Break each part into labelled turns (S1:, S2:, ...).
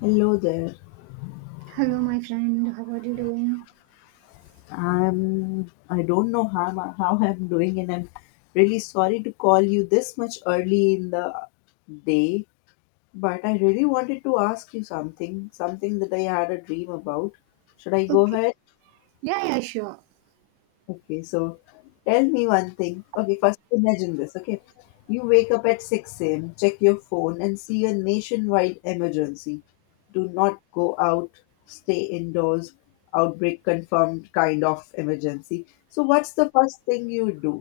S1: Hello there.
S2: Hello, my friend. How are you doing?
S1: I don't know how I'm doing, and I'm really sorry to call you this much early in the day. But I really wanted to ask you something, that I had a dream about. Should I go
S2: Okay.
S1: ahead?
S2: Yeah, yeah, sure.
S1: Okay, so tell me one thing. Okay, first imagine this. Okay, you wake up at 6 a.m., check your phone, and see a nationwide emergency. Do not go out, stay indoors, outbreak confirmed kind of emergency. So, what's the first thing you do?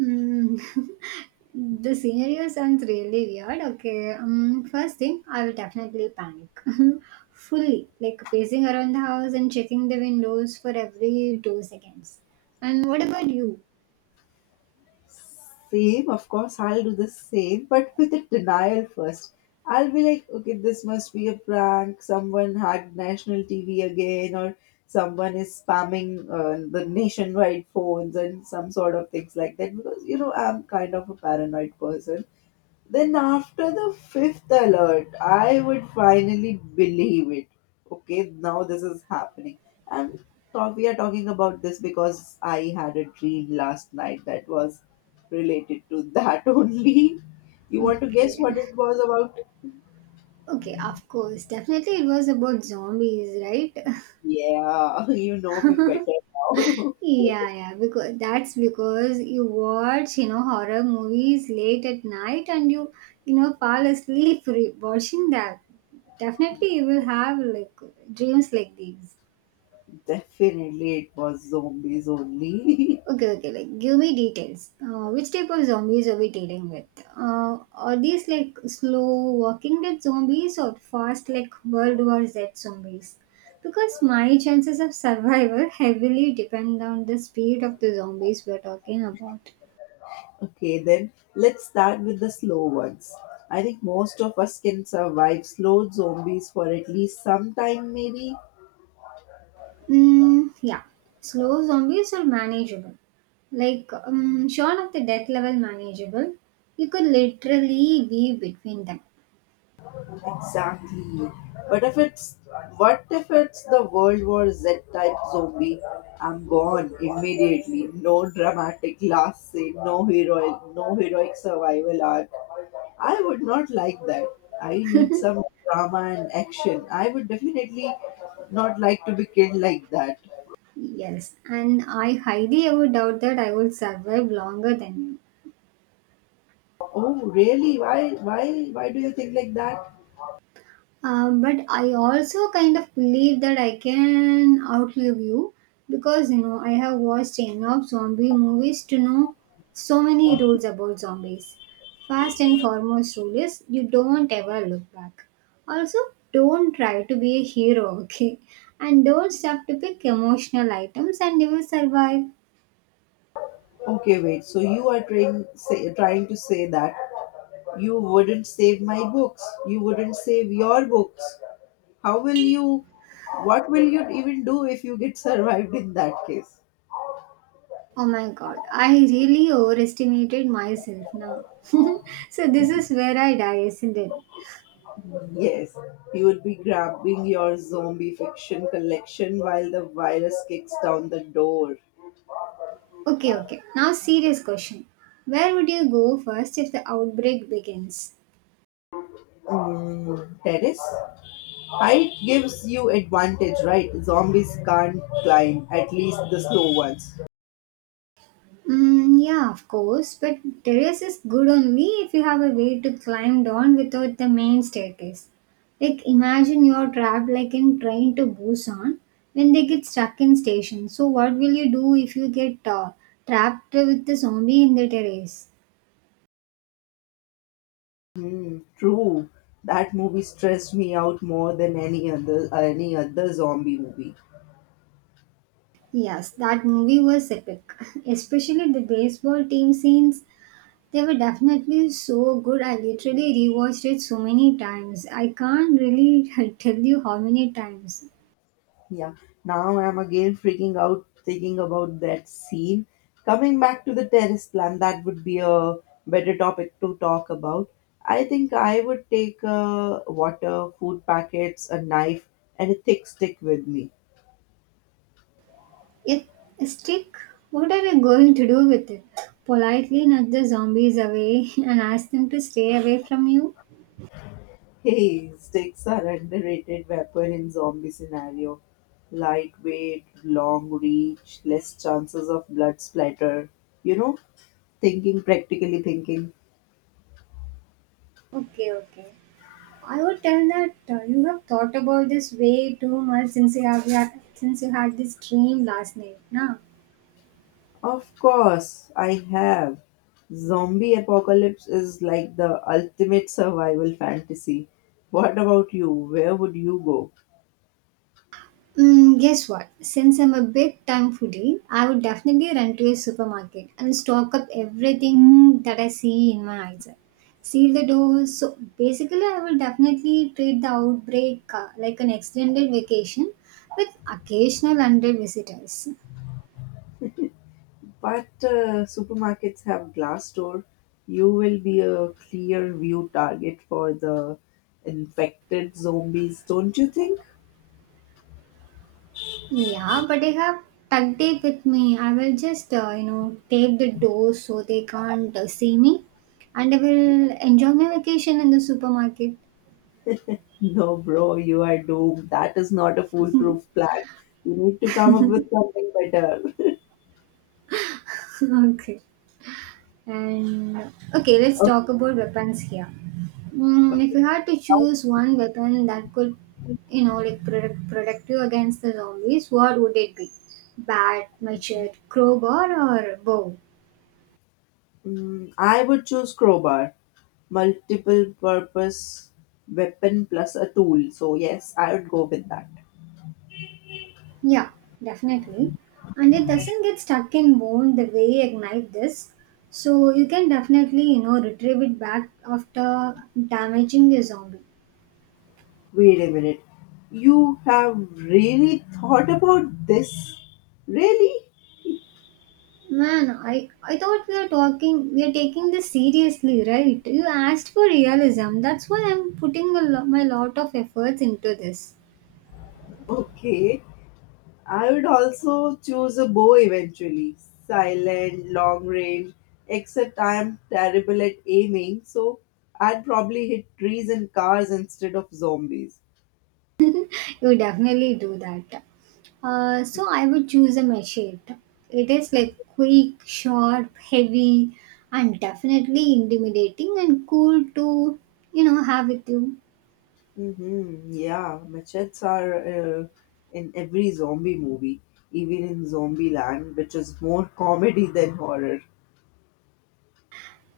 S2: Mm. The scenario sounds really weird. Okay. First thing, I will definitely panic. Fully. Like pacing around the house and checking the windows for every 2 seconds. And what about you?
S1: Same, of course, I'll do the same, but with a denial first. I'll be like, okay, this must be a prank. Someone hacked national TV again, or someone is spamming the nationwide phones and some sort of things like that. Because, I'm kind of a paranoid person. Then after the fifth alert, I would finally believe it. Okay, now this is happening. And we are talking about this because I had a dream last night that was related to that only. You want to guess
S2: Okay.
S1: what it was about?
S2: Okay, of course. Definitely it was about zombies, right?
S1: Yeah, you know me better now.
S2: Yeah, yeah, because that's because you watch, you know, horror movies late at night and you, fall asleep watching that. Definitely you will have like dreams like these.
S1: Definitely it was zombies only.
S2: Okay, okay, like give me details. Which type of zombies are we dealing with? Are these like slow walking dead zombies or fast like World War Z zombies? Because my chances of survival heavily depend on the speed of the zombies we're talking about.
S1: Okay, then let's start with the slow ones. I think most of us can survive slow zombies for at least some time, maybe.
S2: Mm, yeah, slow zombies are manageable. Like, short of the death level manageable, you could literally be between them.
S1: Exactly. But if it's what if it's the World War Z type zombie? I'm gone immediately. No dramatic last scene. No heroic survival arc. I would not like that. I need some drama and action. I would definitely not like to be killed like that.
S2: Yes, and I highly ever doubt that I would survive longer than you.
S1: Oh, really? Why do you think like that?
S2: But I also kind of believe that I can outlive you because you know, I have watched enough zombie movies to know so many rules about zombies. First and foremost rule is you don't ever look back. Also, don't try to be a hero, okay? And don't stop to pick emotional items and you will survive.
S1: Okay, wait. So you are trying to say that you wouldn't save my books. You wouldn't save your books. How will you? What will you even do if you get survived in that case?
S2: Oh my god, I really overestimated myself now. So this is where I die, isn't it?
S1: Yes, you would be grabbing your zombie fiction collection while the virus kicks down the door.
S2: Okay, okay. Now, serious question. Where would you go first if the outbreak begins?
S1: Mm, terrace? Height gives you advantage, right? Zombies can't climb, at least the slow ones.
S2: Mm, yeah, of course, but terrace is good only if you have a way to climb down without the main staircase. Like, imagine you're trapped like in Train to Busan when they get stuck in station. So, what will you do if you get trapped with the zombie in the terrace?
S1: True, that movie stressed me out more than any other zombie movie.
S2: Yes, that movie was epic, especially the baseball team scenes. They were definitely so good. I literally rewatched it so many times. I can't really tell you how many times.
S1: Yeah, now I'm again freaking out thinking about that scene. Coming back to the terrace plan, that would be a better topic to talk about. I think I would take water, food packets, a knife, and a thick stick with me.
S2: It a stick. What are they going to do with it? Politely nudge the zombies away and ask them to stay away from you?
S1: Hey, sticks are underrated weapon in zombie scenario. Lightweight, long reach, less chances of blood splatter. You know, thinking practically thinking.
S2: Okay, okay. I would tell that you have thought about this way too much since you have since you had this dream last night, na?
S1: Of course, I have. Zombie apocalypse is like the ultimate survival fantasy. What about you? Where would you go?
S2: Mm, guess what? Since I'm a big time foodie, I would definitely run to a supermarket and stock up everything that I see in my eyes. Seal the doors. So basically, I will definitely treat the outbreak like an extended vacation with occasional unpaid visitors.
S1: But supermarkets have glass door. You will be a clear view target for the infected zombies, don't you think?
S2: Yeah, but I have duct tape with me. I will just, tape the doors so they can't see me and I will enjoy my vacation in the supermarket.
S1: No, bro, you are doomed. That is not a foolproof plan. You need to come up with something better.
S2: Okay. And okay, let's
S1: Okay.
S2: talk about weapons here. Mm, if
S1: Okay.
S2: you had to
S1: Now,
S2: choose one weapon that could, you know, like protect you against the zombies, what would it be? Bat, machete, crowbar, or bow?
S1: I would choose crowbar, multiple purpose weapon plus a tool. So yes, I would go with that.
S2: Yeah, definitely. And it doesn't get stuck in bone the way a knife does, so you can definitely, you know, retrieve it back after damaging a zombie.
S1: Wait a minute. You have really thought about this? Really?
S2: Man, I thought we are taking this seriously, right? You asked for realism. That's why I'm putting my lot of efforts into this.
S1: Okay. I would also choose a bow eventually. Silent, long range, except I am terrible at aiming, so I'd probably hit trees and cars instead of zombies.
S2: You definitely do that. So I would choose a machete. It is like quick, sharp, heavy, and definitely intimidating and cool to, you know, have with you.
S1: Mm-hmm. Yeah, machetes are uh, in every zombie movie, even in Zombieland, which is more comedy than horror.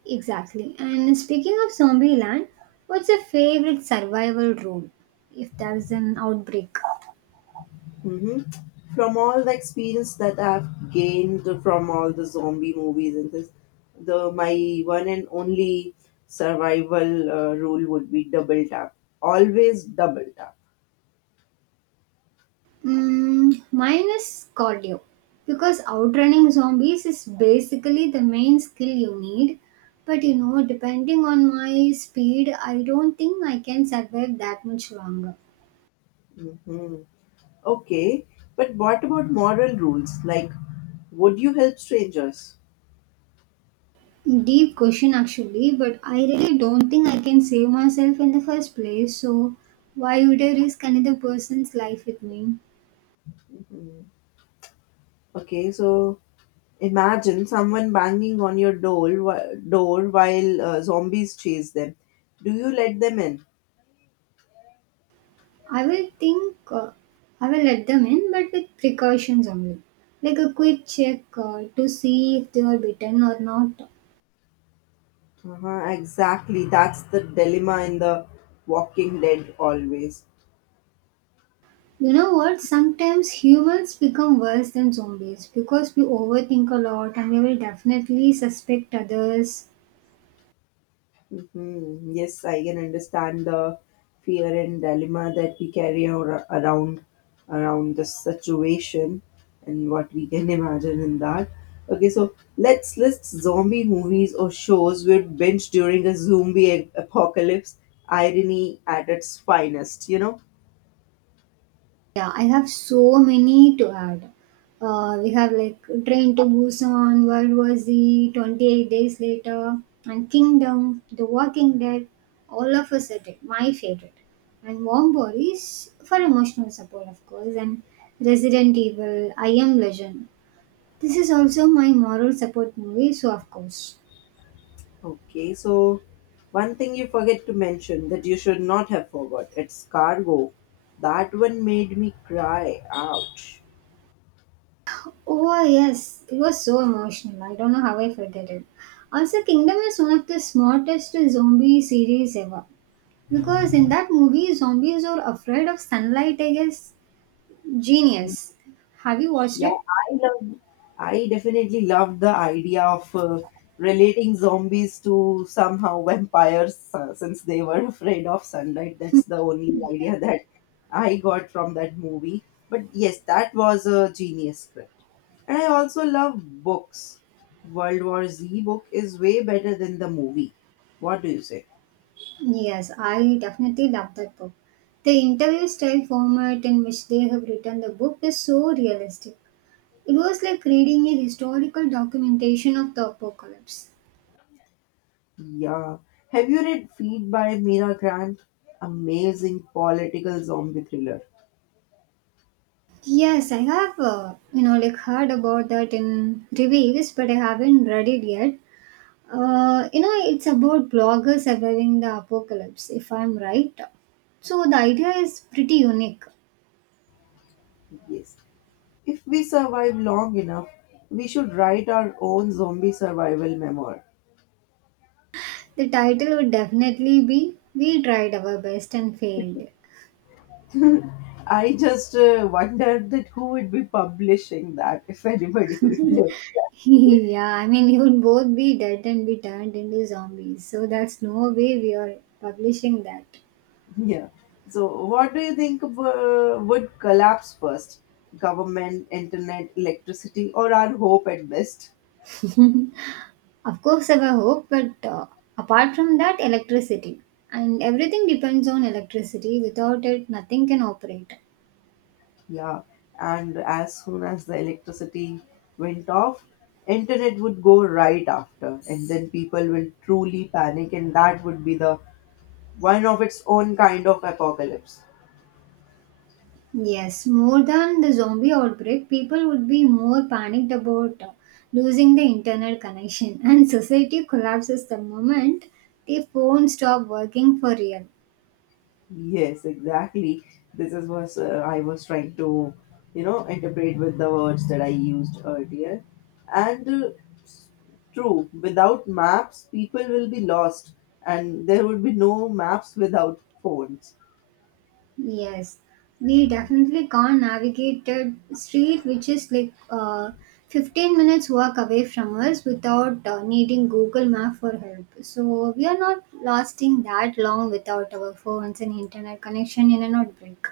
S2: Exactly. And speaking of Zombieland, what's your favorite survival role if there's an outbreak?
S1: hmm From all the experience that I've gained from all the zombie movies and this, the my one and only survival rule would be double tap. Always double tap.
S2: Mm, mine is cardio because outrunning zombies is basically the main skill you need. But you know, depending on my speed, I don't think I can survive that much longer.
S1: Hmm. Okay, but what about moral rules? Like, would you help strangers?
S2: Deep question, actually, but I really don't think I can save myself in the first place. So, why would I risk another person's life with me?
S1: Okay, so imagine someone banging on your door, while zombies chase them. Do you let them in?
S2: I will think I will let them in, but with precautions only, like a quick check to see if they are bitten or not.
S1: Uh-huh, exactly. That's the dilemma in the Walking Dead always.
S2: You know what? Sometimes humans become worse than zombies because we overthink a lot and we will definitely suspect others.
S1: Hmm. Yes, I can understand the fear and dilemma that we carry around the situation and what we can imagine in that. Okay, so let's list zombie movies or shows we'd binge during a zombie apocalypse. Irony at its finest, you know.
S2: Yeah, I have so many to add. We have like Train to Busan, World War Z, 28 Days Later, and Kingdom, The Walking Dead. All of Us Are Dead. My favorite. And Warm Bodies for emotional support, of course, and Resident Evil, I Am Legend. This is also my moral support movie, so of course.
S1: Okay, so one thing you forget to mention that you should not have forgot, it's cargo. That one made me cry. Ouch.
S2: Oh, yes, it was so emotional. I don't know how I forget it. Also, Kingdom is one of the smartest zombie series ever. Because in that movie, zombies are afraid of sunlight, I guess. Genius. Have you watched
S1: Yeah,
S2: it?
S1: I love. I definitely love the idea of relating zombies to somehow vampires, since they were afraid of sunlight. That's the only
S2: Yeah.
S1: idea that I got from that movie. But yes, that was a genius script. And I also love books. World War Z book is way better than the movie. What do you say?
S2: Yes, I definitely love that book. The interview style format in which they have written the book is so realistic. It was like reading a historical documentation of the apocalypse.
S1: Yeah. Have you read Feed by Mira Grant? Amazing political zombie thriller.
S2: Yes, I have, you know, like heard about that in reviews, but I haven't read it yet. You know, it's about bloggers surviving the apocalypse, if I'm right. So the idea is pretty unique.
S1: Yes. If we survive long enough, we should write our own zombie survival memoir.
S2: The title would definitely be We Tried Our Best and Failed.
S1: I just wondered that who would be publishing that if anybody would live.
S2: Yeah, I mean, we would both be dead and be turned into zombies. So that's no way we are publishing that.
S1: Yeah. So, what do you think would collapse first? Government, internet, electricity, or our hope at best?
S2: Of course, I hope, but apart from that, electricity. And everything depends on electricity. Without it, nothing can operate.
S1: Yeah. And as soon as the electricity went off, internet would go right after, and then people will truly panic, and that would be the one of its own kind of apocalypse.
S2: Yes, more than the zombie outbreak, people would be more panicked about losing the internet connection, and society collapses the moment the phone stop working for real.
S1: Yes, exactly. This is what I was trying to, you know, interpret with the words that I used earlier. And s- true, without maps, people will be lost, and there would be no maps without phones.
S2: Yes, we definitely can't navigate that street, which is like 15 minutes walk away from us without needing Google Map for help. So we are not lasting that long without our phones and internet connection in an outbreak.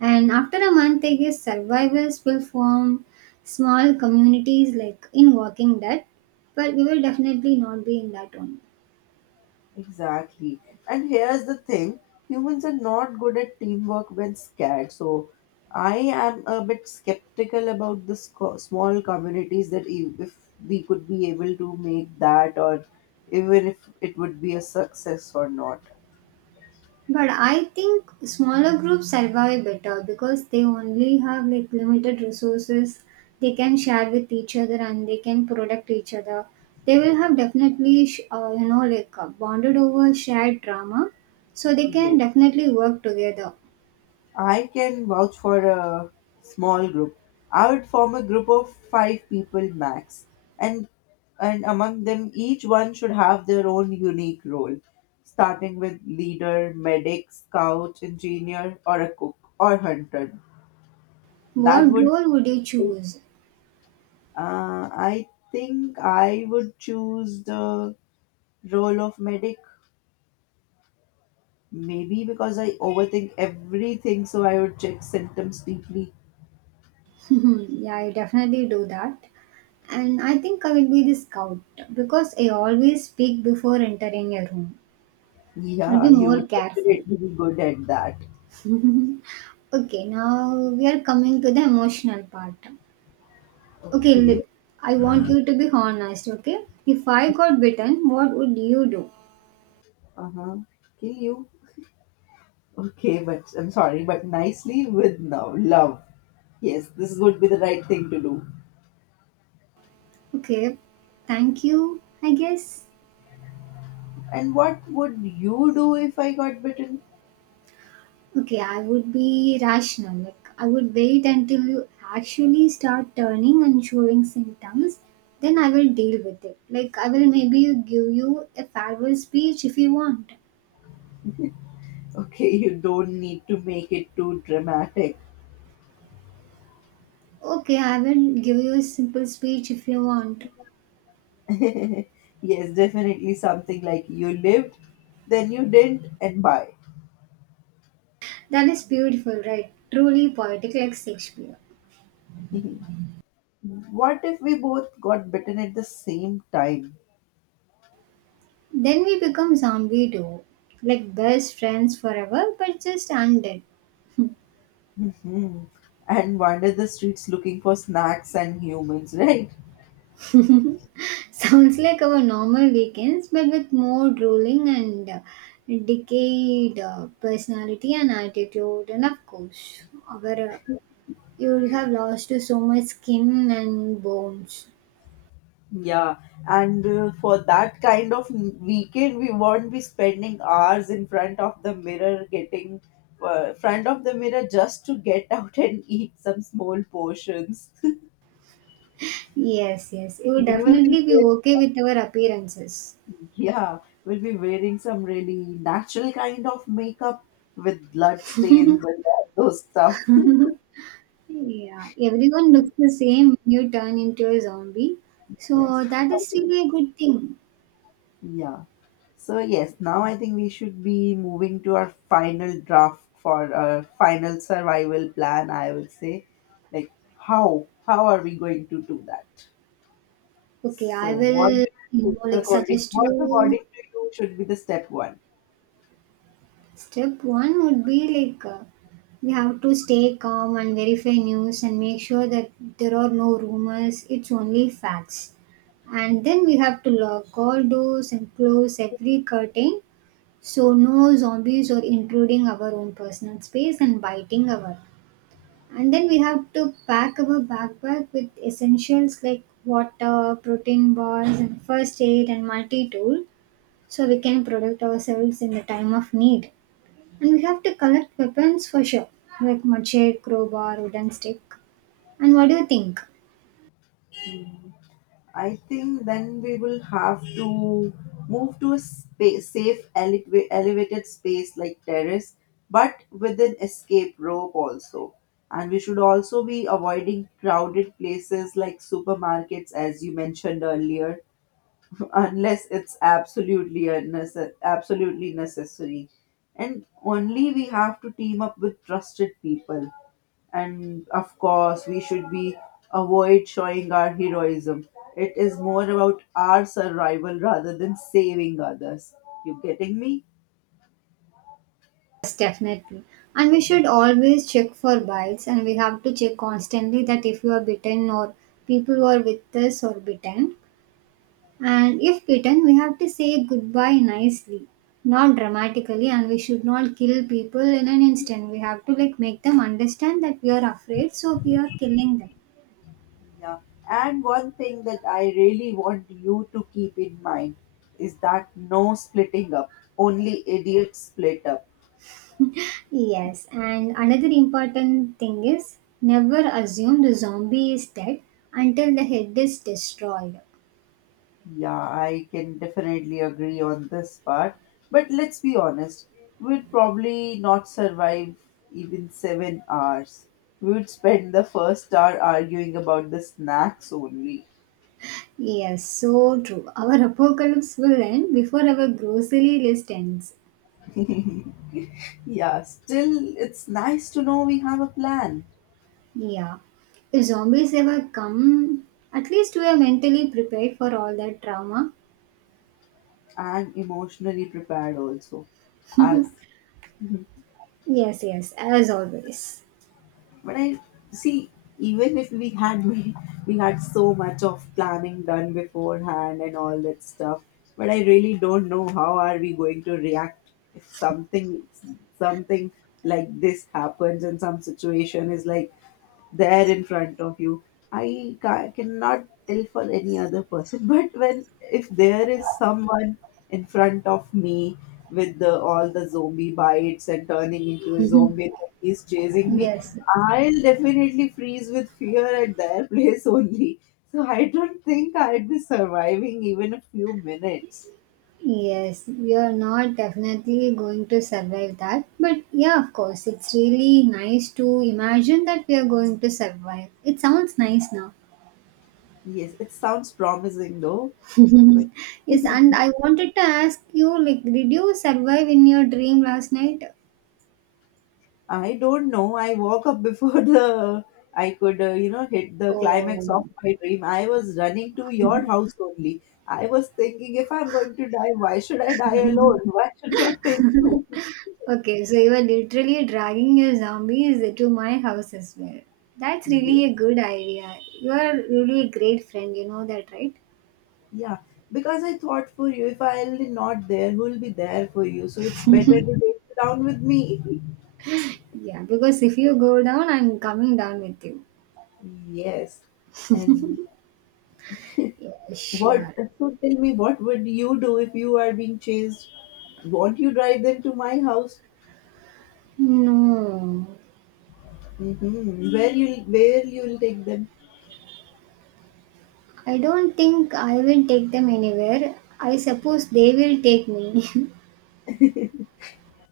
S2: And after a month, I guess survivors will form small communities like in Walking Dead, but we will definitely not be in that one.
S1: Exactly. And here's the thing humans are not good at teamwork when scared. So I am a bit skeptical about the small communities that if we could be able to make that or even if it would be a success or not.
S2: But I think smaller groups survive better because they only have like limited resources they can share with each other and they can protect each other. They will have definitely, you know, like bonded over shared drama, so they can
S1: Yes.
S2: definitely work together.
S1: I can vouch for a small group. I would form a group of five people max, and among them, each one should have their own unique role, starting with leader, medic, scout, engineer, or a cook or hunter. That
S2: What
S1: would.
S2: role would you
S1: Uh,
S2: choose?
S1: I think I would choose the role of medic. Maybe because I overthink everything, so I would check symptoms deeply.
S2: Yeah, I definitely do that. And I think I will be the scout because I always speak before entering a room. I'll be
S1: Yeah, you
S2: more
S1: would
S2: careful.
S1: definitely be good at that.
S2: Okay, now we are coming to the emotional part. Okay,
S1: Okay.
S2: look, I want you to be honest, okay? If I got bitten, what would you do?
S1: Uh-huh. Kill you. Okay, but I'm sorry, but nicely with no love. Yes, this would be the right thing to do.
S2: Okay, thank you, I guess.
S1: And what would you do if I got bitten?
S2: Okay, I would be rational. Like, I would wait until you actually start turning and showing symptoms. Then I will deal with it. Like, I will maybe give you a farewell speech if you want.
S1: Okay, you don't need to make it too dramatic.
S2: Okay, I will give you a simple speech if you want.
S1: Yes, definitely something like you lived, then you didn't, and bye.
S2: That is beautiful, right? Truly poetic, like Shakespeare.
S1: What if we both got bitten at the same time?
S2: Then we become zombie too. Like best friends forever, but just undead.
S1: hmm And wander the streets looking for snacks and humans, right?
S2: Sounds like our normal weekends, but with more drooling and decayed personality and attitude. And of course, our, uh, you would have lost to so much skin and bones.
S1: Yeah, and for that kind of weekend, we won't be spending hours in front of the mirror, getting front of the mirror just to get out and eat some small portions.
S2: Yes, yes. You
S1: We
S2: would
S1: will be,
S2: definitely be okay with our appearances.
S1: yeah, we'll be wearing some really natural kind of makeup with blood stains and all those stuff.
S2: Yeah, everyone looks the same when you turn into a zombie.
S1: Yes,
S2: So that is still a good thing.
S1: yeah. So yes, now I think we should be moving to our final draft for our final survival plan. I would say, like how are we going to do that?
S2: Okay,
S1: So
S2: I will, you know, like suggest
S1: what
S2: you
S1: according to you should be the step one?
S2: step one would be like we have to stay calm and verify news and make sure that there are no rumors, it's only facts. And then we have to lock all doors and close every curtain so no zombies are intruding our own personal space and biting our. And then we have to pack our backpack with essentials like water, protein bars, and first aid and multi tool so we can protect ourselves in the time of need. And we have to collect weapons for sure, like machete, crowbar, wooden stick. And what do you think?
S1: I think then we will have to move to a space, safe elevated space like terrace, but with an escape rope also. And we should also be avoiding crowded places like supermarkets, as you mentioned earlier, unless it's absolutely necessary. And only we have to team up with trusted people, and of course we should be avoid showing our heroism. It is more about our survival rather than saving others. You getting me?
S2: Yes, definitely. And we should always check for bites and we have to check constantly that if you are bitten or people who are with us or bitten. And if bitten, we have to say goodbye nicely, not dramatically, and we should not kill people in an instant. We have to like make them understand that we are afraid, so we are killing them.
S1: Yeah, and one thing that I really want you to keep in mind is that no splitting up. Only idiots split up.
S2: Yes, and another important thing is never assume the zombie is dead until the head is destroyed.
S1: Yeah, I can definitely agree on this part. But let's be honest, we'd probably not survive even 7 hours. We would spend the first hour arguing about the snacks only.
S2: Yes, so true. Our apocalypse will end before our grocery list ends.
S1: Yeah, still, it's nice to know we have a plan
S2: Yeah. If zombies ever come, at least we are mentally prepared for all that trauma.
S1: and emotionally prepared also. As
S2: Yes, yes, as always.
S1: But I see, even if we had so much of planning done beforehand and all that stuff, but I really don't know how are we going to react if something something like this happens and some situation is like there in front of you. I cannot tell for any other person but when if there is someone in front of me with the all the zombie bites and turning into a zombie and he's chasing me.
S2: Yes,
S1: I'll definitely freeze with fear at their place only, so I don't think I'd be surviving even a few minutes.
S2: yes, we are not definitely going to survive that. But yeah, of course, it's really nice to imagine that we are going to survive. It sounds nice now.
S1: Yes, it sounds promising though.
S2: Yes, and I wanted to ask you like, did you survive in your dream last night?
S1: I don't know. I woke up before the I could, you know, hit the climax of
S2: Oh.
S1: my dream. I was running to your house only. I was thinking, if I'm going to die, why should I die alone? Why should not take you?
S2: Okay, so you are literally dragging your zombies to my house as well. That's
S1: Yeah,
S2: really a good idea. You are really a great friend, you know that, right?
S1: yeah. Because I thought for you, if I'll be not there, who'll be there for you? So it's better to take you down with me.
S2: Yeah, because if you go down, I'm coming down with you.
S1: Yes. And
S2: Yeah,
S1: what?
S2: sure.
S1: So tell me, what would you do if you are being chased? Won't you drive them to my house?
S2: No,
S1: Mm-hmm. Where you'll take them.
S2: I don't think I will take them anywhere. I suppose they will take me.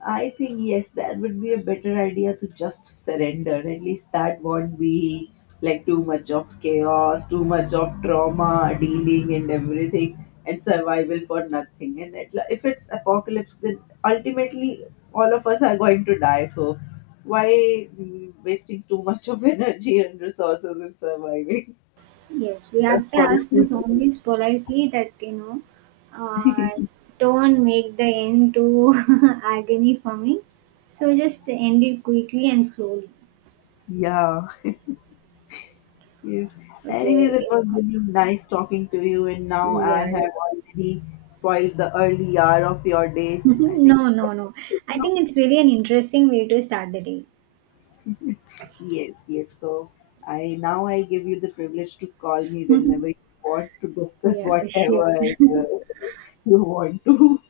S1: I think yes, that would be a better idea to just surrender. At least that won't be like too much of chaos, too much of trauma dealing and everything, and survival for nothing. And if it's apocalypse, then ultimately all of us are going to die. So why wasting too much of energy and resources in surviving
S2: Yes, we have
S1: just
S2: to
S1: for a
S2: ask the
S1: few days?
S2: zombies politely that, you know, uh, don't make the end too agony for me. So just end it quickly and slowly.
S1: Yeah. Yes. Anyways,
S2: Okay.
S1: it was really nice talking to you, and now I
S2: Yeah. Yeah.
S1: have already spoiled the early hour of your day. I think.
S2: No, no, no. I
S1: No?
S2: think it's really an interesting way to start the day.
S1: Yes, yes. So I give you the privilege to call me whenever you want to discuss
S2: Yeah, sure.
S1: whatever uh, you want to.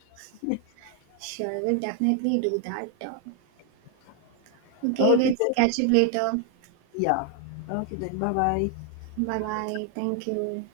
S2: Sure, we'll definitely do that. Okay,
S1: Okay
S2: let's
S1: then.
S2: catch up later.
S1: Yeah. Okay then. Bye bye.
S2: Bye bye. Thank you.